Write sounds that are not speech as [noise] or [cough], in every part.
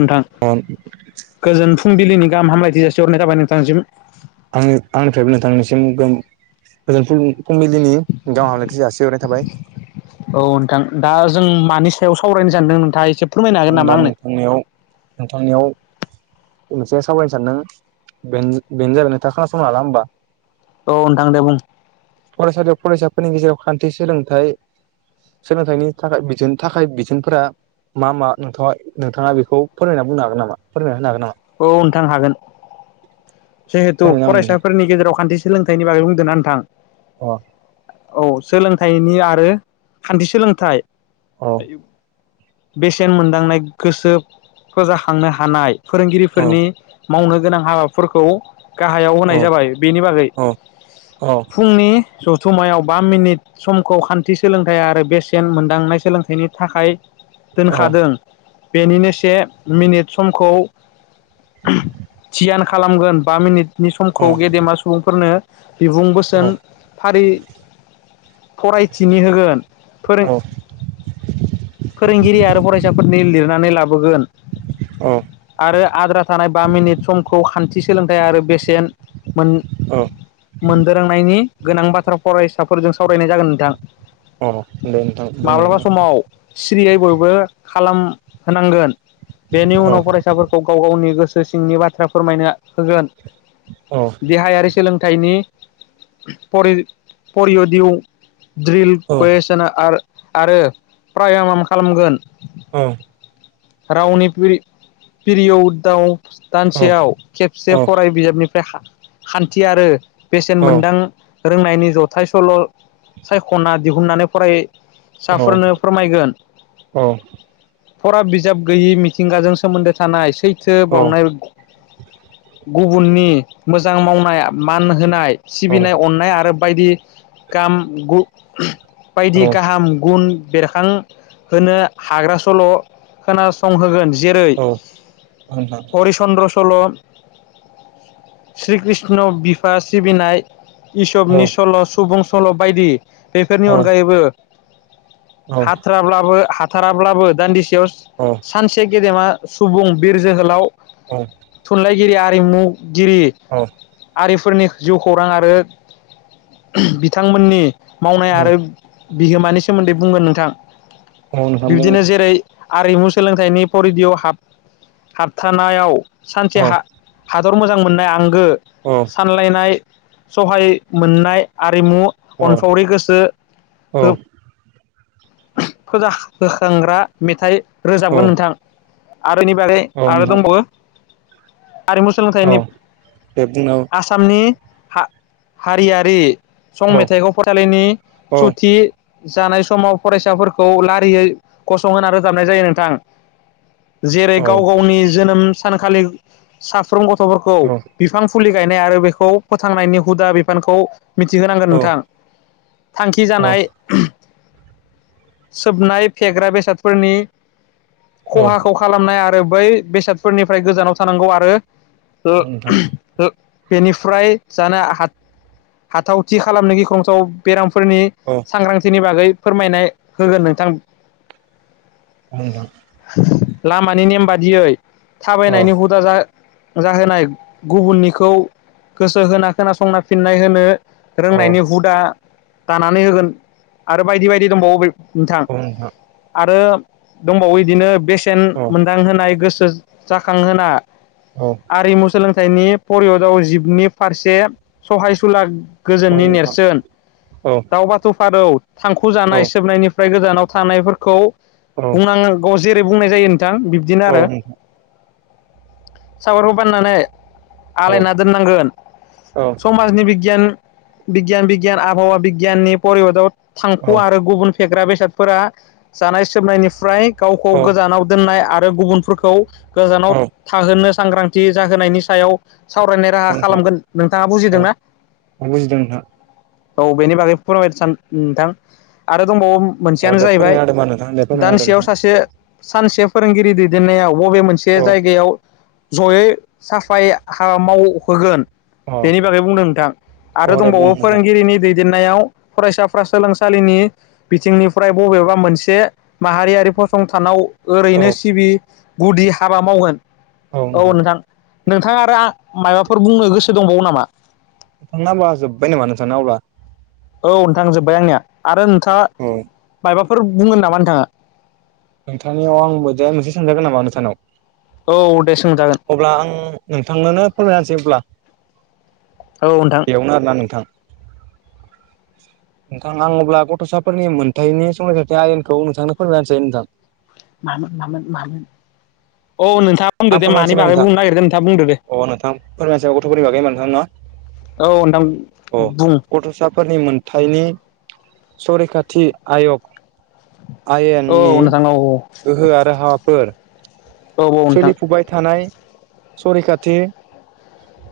नोंथां अ गोजोन फुंबिलिनि गाहाम हामलायथि जासिहरनाय थाबाय नोंथांसिम। आं आंनिफ्रायबो नोथांनिसिम गोजोन फुं फुंबिलिनि गाहाम हामलायथि जासिहरनाय थाबाय [inaudible] औ नोंथां दा जों माने थआव सावरायनो सानदों नोंथिंआ एसे फोरमायनो हागोन आं नामा दा आंनो नोंथांनियाव नोंथांनियाव मोनसे सावरायनो सानदों बे बेनो आरो ना नोंथाङा खोनासंनो हाला होमबा? औ नोंथां दे बुं। फरायसालियाव फरायसाफोरनि गेजेराव खान्थि सोलोंथाइ सोलोंथाइनि थाखाय बिथोनि थाखाय बिथोनफोरा मा मा? नोंथाङा नोंथाङा बेखौ फरायना बुंनो हागोन नामा फरायना होनो हागोन नामा? औ नोंथां हागोन जिहेथु फोरमायना हो नोंथां फरायसाफोरनि गेजेराव खान्थि सोलोंथाइनि बागै बुंदोंना नोंथां? अ औ सोलोंथाइनि आरो खान्थि सोलोंथाइ अ बेसेन मोनदांनाय गोसो फोजाखांनो हानाय अ फोरोंगिरिफोरनि मावनो गोनां हाबाफोरखौ गाहायाव अ होनाय जाबाय बेनि बागै अ फुंनि दस समायाव बा मिनिट समखौ खान्थि सोलोंथाइ आरो बेसेन मोनदांनाय सोलोंथाइनि थाखाय अ दोनखादों। बेनिनो से मिनिट समखौ [unintelligible] थियान खालामगोन बा मिनिटनि अ अ समखौ गेदेमा सुबुंफोरनो बिबुं बोसोन फारि फरायथिनि होगोन फोरों फोरोंगिरि आरो फरायसाफोरनि लिरनानै ला बोगोन अ आरो आद्रा थानाय बा मिनिट सम थि सोलोंथाइ आरो बेसेन मोन अ मोनदोरोंनायनि गोनां बाथ्रा फरायसाफोरजों सावरायनाय जागोन नोंथां। अ दे नोंथां बुंलां माब्लाबा समाव सिरियै बयबो खालाम होनांगोन बेनि अ उनाव फरायसाफोरखौ गाव गावनि गोसो सिंनि बाथ्रा फोरमायनो होगोन अ देहायारि सोलोंथाइनि [unintelligible] परि परियदिउ ड्रिल अ गय सन आर आरो प्रायामाम खालामगोन। औ। रावनि फिरि फिरिय दाउ अ थिआव औ खेबसे फराय बिजाबनिफ्राय खा खान्थि आरो बेसेन मोनदां रोंनायनि जथाय सल' सायख'ना दिहुननानै फराय साफोरनो फोरमायगोन। औ फरा बिजाब गैयि मिथिंगाजों सोमोन्दो थानाय सैथो औ बावनाय गुबुननि मोजां मावनाय मान होनाय सिबिनाय अननाय आरो बायदि गाम गु [unintelligible] औ बायदि गाहाम गुन बेरखांहोनो हाग्रा सल' खोनासंहोगोन। जेरै औ नोंथां हरिचन्द्र सल' श्री कृष्ण बिफा सिबिनाय औ इसबनि सल' सुबुं सल' बायदि बेफोरनि औ अनगायैबो औ हाथ्राब्लाबो हाथाराब्लाबो दान्दिसेयाव सानसे गेदेमा सुबुं बिर जोहोलाव औ। थुनलाइगिरि आरिमुगिरि औ आरि फोरनि जिउ खौरां आरो बिथांमोननि मावनाय आरो बिहोमानि सोमोन्दै बुंगोन नोंथां। औ नोंथां बुं बिब्दिनो जेरै आरिमु सोलोंथाइनि परिदिय' हाब हाबथानायाव औ सानसे हा दर मोजां मोननाय आंगो औ सानलायनाय सहाय मोननाय आ रिमु औ अनफावरि गोसो औ हो फुजा होखांग्रा मेथाइ औ रोजाबगोन नोंथां। आरोनि बिनि बागै आरो नोंथां दंबावो आरिमु औ सोलोंथाइनि दे बुंना आसामनि हा-हारियारि सं औ मेथायाइखौ फरायसालिनि औ सुथि जानाय समाव फरायसाफोरखौ लारियै गसंहोना रोजाबनाय जायो नोंथां। जेरै गाव गावनि जोनोम सानखालि साफ्रोम गथ'फोरखौ औ बिफां फुलि गायनाय आरो बेखौ फोथांनायनि हुदा बिफानखौ मिथिहोनांगोन औ नोंथां। थांखि जानाय नोंथां सोबनाय फेग्रा बेसादफोरनि औ खहाखौ खालामनाय आरो बै बेसादफोरनिफ्राय गोजानाव थानांगौ आरो ओ नोंथां ओ बेनिफ्राय जानो हा-हाथावथि खालामनो गिखंथाव बेराम फोरनि औ सांग्रांथिनि बागै फोरमायनाय होगोन नोंथां। बुंलां। लामानि नेम बादियै थाबायनायनि हुदा जा जाहोनाय गुबुननिखौ गोसो होना खोनासंना फिननाय होनो औ औ रोंनायनि हुदा दानानै होगोन आरो बायदि बायदि दंबावो नोंथां औ नोंथां औ आरो दंबावो इदिनो बेसेन औ औ मोनदां होनाय गोसो जाखांहोना आरिमु सोलोंथाइनि परियदआव जिबनि फारसे सहायसुला औ गोजोननि नोंथां नेरसोन दाउ बाथौ फारौ थांखु जानाय औ सोबनायनिफ्राय गोजानाव थानायफोरखौ औ औ बुंनांगौ जेरै बुंनाय जायो नोंथां बिब्दिनो आरो। सावरबो बाननानै आलायना दोननांगोन समाजनि बिगियान बिगियान बिगियान आबहावा बिगियाननि परिय'दाव थांखु' आरो गुबुन फेग्रा बेसादफोरा जानाय सोबनायनिफ्राय गावखौ गोजानाव दोननाय आरो गुबुनफोरखौ गोजानाव थाहोनो सांग्रांथि जाहोनायनि सायाव सावरायनाय राहा नोंथां खालामगोन नोंथाङा औ बुजिदोंना? बुजिदों नोंथां औ बेनि बागै फोरमायनो सान नोंथां आरो दंबावो अ मोनसेयानो दे जाहैबाय फोरमायना होदो होमबा नोंथां दे फोरमायना होदो दानसेयाव नोंथां सासे सानसे फोरोंगिरि दैदेननायाव बबे मोनसे औ जायगायाव जयै साफाय हाबा मावहोगोन। औ बेनि बागै बुंदों नोंथां आरो औ दे बुं दंबावो नोंथां फोरोंगिरिनि दै देननायाव फरायसाफ्रा सोलोंसालिनि बिथिंनिफ्राय बबेबा मोनसे माहारियारि फसंथानाव ओरैनो औ सिबि गुदि हाबा मावगोन औ नोंथां। नोंथांङा आरो आ माबाफोर बुंनो गोसो दंबावो नामा? नोंथांना ओमबा जोब्बाय नामा नोंथांना अब्ला? औ नोंथां जोबबाय आंनिया आरो नोंथाङा औ मायबाफोर बुंगोन नामा नोंथांङा? नोंथांनियाव आं मोजाय मोनसे सोंजागोन नामा नोंथांनाव? औ दे सोंजागोन अब्ला आं नोंथांनोनो फोरमायनाहोनोसै अब्ला औ नोंथां बेयावनो आरोना नोंथां। नोंथां आं अब्ला गथ'साफोरनि मोनथायाइनि संरैखाथिनि आयेनखौ नोंथांनो फोरमायनाहोनसै नोंथां। मामोन मामोन मामोन? औ नोंथाङा बुंदो आं दे मानि फोरमायसैमोन बागै नोंथां बुंनो नागिरदों नोंथाङा बुंदो दे अ नोंथां फोरमायसै गथ'फोरनि बागै होमबा नोंथां औ न? नोंथां अ बुं गथ'साफोरनि मोनथायनि सरैकाथि आयग। औ आयेननि नोंथां औ गोहो आरो हाबाफोर औ औ नोंथां सोलिफुबाय थानाय सरैखाथि ।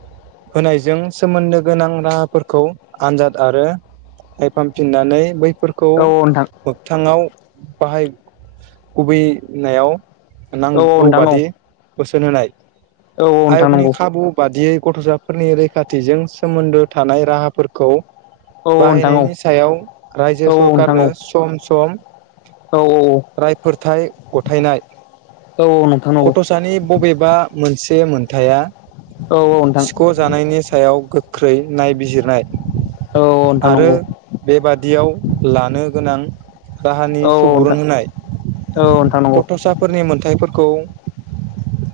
होनायजों सोमोन्दो गोनां राहाफोरखौ आनजाद आरो नायफामफिननानै बै फोरखौ औ मोगथाङाव बाहाय गुबैनायाव औ। नोंथां औ बादि बोसोन होनाय औ नोंथां आयगनि नंगौ खाबु बादियै गथ'साफोरनि रैखाथिजों सोमोन्दो थानाय राहाफोरखौ औ नोंथां औ बाहायनायनि सायाव रायजो औ नोंथां औ सरखारनो सम सम औ रायफोरथाय गथायनाय। औ नोंथां नंगौ गथ'सानि बबेबा मोनसे मोनथाया औ नोंथां औ सिख'जानायनि सायाव गोख्रै नायबिजिर नाय औ नोंथां आरो नंगौ बेबादियाव लानो गोनां राहानि औ सुबुरुन होनाय औ नोंथां गथ'साफोरनि मोनथाइफोरख खौ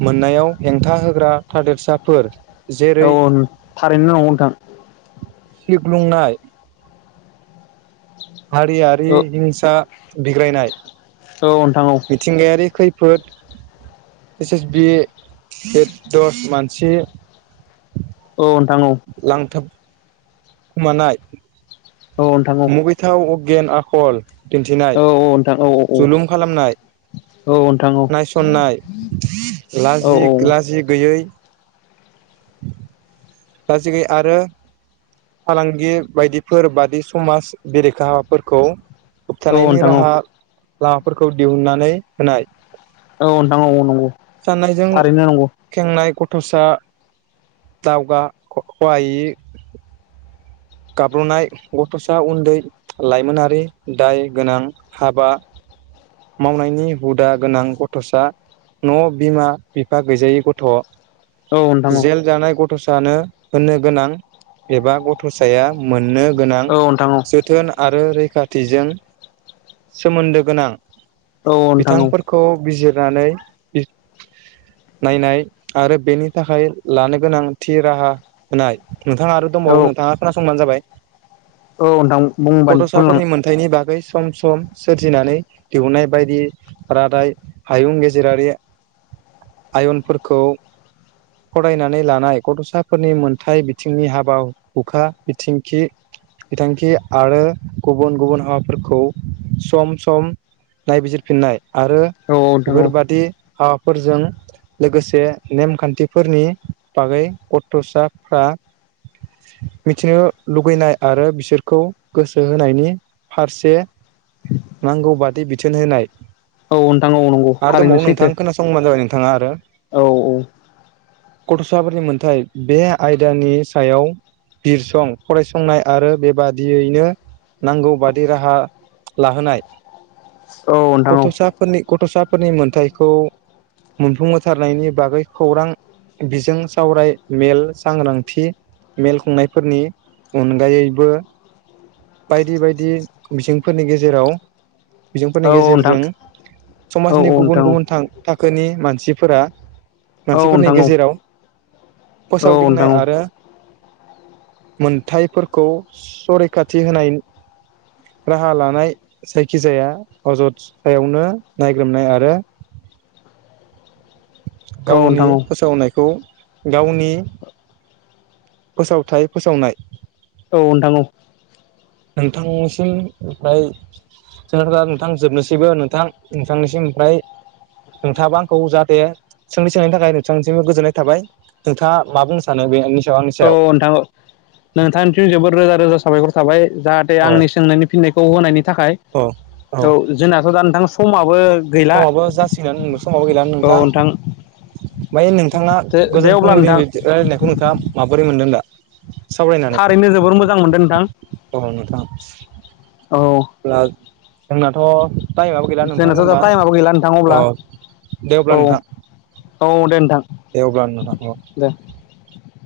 मोननायाव हेंथा होग्रा थादेरसाफोर। जेरै औ थारैनो नंगौ नोंथां। सिग्लुंनाय हारियारि हिंसा बिग्रायनाय। औ नोंथां औ। मिथिंगायारि खैफोद एस एस बि दस मानसि औ नोंथां औ लांथाब खुमानाय नोंथां औ मुगैथाव अगेन आखल औ दिन्थिनाय नोंथां औ नोंथां औ नोंथां औ नोंथां जलुम खालामनाय। औ नायसननाय लाजि औ नोंथां औ लाजि गैयै लाजिगैयै आरो फालांगि बायदिफोर बादि समाज बेरेखा हाबाफोरखौ होबथानायनि राहा लामाफोरखौ दिहुननानै होनाय। नंगौ जाननायजों थारैनो नंगौ खेंनाय गथ' दस्रा दावगा खहायि गाब्रनाय गथ'सा उन्दै लाइमोनारि दाय गोनां हाबा मावनायनि हुदा गोनां गथ'सा न' बिमा बिफा गैजायै गथ'। औ नोंथां औ जेल जानाय गथ'सानो होननो गोनां एबा गथ'साया मोननो गोनां औ नोंथां औ जोथोन आरो रैख थिजों सोमोन्दो गोनां औ नोंथां औ बिथांफोरखौ बिजिर नानै नायनाय आरो बेनि थाखाय लानो गोनां थि राहा होनाय। नोंथाङा आरो औ दंबावो नोंथाङा खोनासंबानो जाबाय। औ नोंथां बुंबानो बुंलां गथसाफोरनि मोनथायनि बागै सम सम सोरजिनानै दिहुननाय बायदि रादाय हायुं गेजेरारि आयनफोरखौ फरायनानै लानाय गथ'साफोरनि मोनथाय बिथिंनि हाबा हुखा बिथिंखि बिथांखि आरो गुबुन गुबुन हाबाफोरखौ सम सम नायबिजिरफिननाय आरो औ नोंथां औ बेफोरबादि हाबाफोरजों लोगोसे नेमखान्थिफोरनि बागै गथ'साफ्रा [unintelligible] मिथिनो लुगैनाय आरो बिसोरखौ गोसो होनायनि फारसे नांगौ बादि बिथोन होनाय औ नोंथां औ नंगौ आरो थारैनो दंबावो सैथो नोंथां खोनासंबानो जाबाय नोंथाङा आरो औ औ गथ'साफोरनि मोनथाय बे आयदानि सायाव बिरसं फरायसंनाय आरो बेबादियैनो नांगौ बादि राहा लाहोनाय औ नोंथां औ गथ'साफोरनि गथ'सा फोरनि मोनथायखौ मोनफुंहोथारनायनि बागै खौरां बिजों सावराय मेल सांग्रांथि मेल खुंनायफोरनि अनगायैबो बायदि बायदि बिथिंफोरनि गेजेराव औ बिजोंफोरनि नोंथां गेजेरजों औ समाजनि औ गुबुन नोंथां गुबुन थां- थाखोनि मानसिफोरा औ मानसिफोरनि नोंथां गेजेराव औ फोसावदिंनाय नोंथां आरो मोनथायफोरखौ संरैखाथि होनाय राहा लानाय जायखिजाया अजद सायावनो नायग्रोमनाय आरो [unintelligible] औ गावनि नोंथां फोसावनायखौ गावनि फोसावथाय फोसावनाय औ नोंथां औ नोंथांनिसिम ओमफ्राय जोङा नोंथां जोबनोसैबो नोंथां नोंथांनिसिम ओमफ्राय नोंथाङाबो आंखौ जाहाथे सोंथि सोंनायनि थाखाय नोंथांनिसिमबो गोजोननाय थाबाय नोंथाङा मा बुंनो सानो बे औ नोंथां नोंथांनिथि जोबोद रोजा रोजा साबायखर थाबाय जाहाथे अ आंनि सोंनायनि फिननायखौ होनायनि थाखाय अ औ जोंनाथ' दा नोंथां समाबो गैला समाबो जासिगोन समाबो गैलानो नोंथां। ओमफ्राय नोंथाङा दे गोजोन अब्ला नोंथां फुंबिलिनि रायलायनायखौ नोंथाङा माबोरै मोनदों दा सावरायनानै थारैनो जोबोर मोजां मोनदों नोंथां। औ नोंथां औ जोङा जोंनाथ' टाइमाबो गैला नोंथां जोंनाथ' दा होमबा टाइमाबो गैला नोंथां अब्ला अ दे औ अब्ला नोंथां औ दे नोंथां एवब्लानो दे नोंथां औ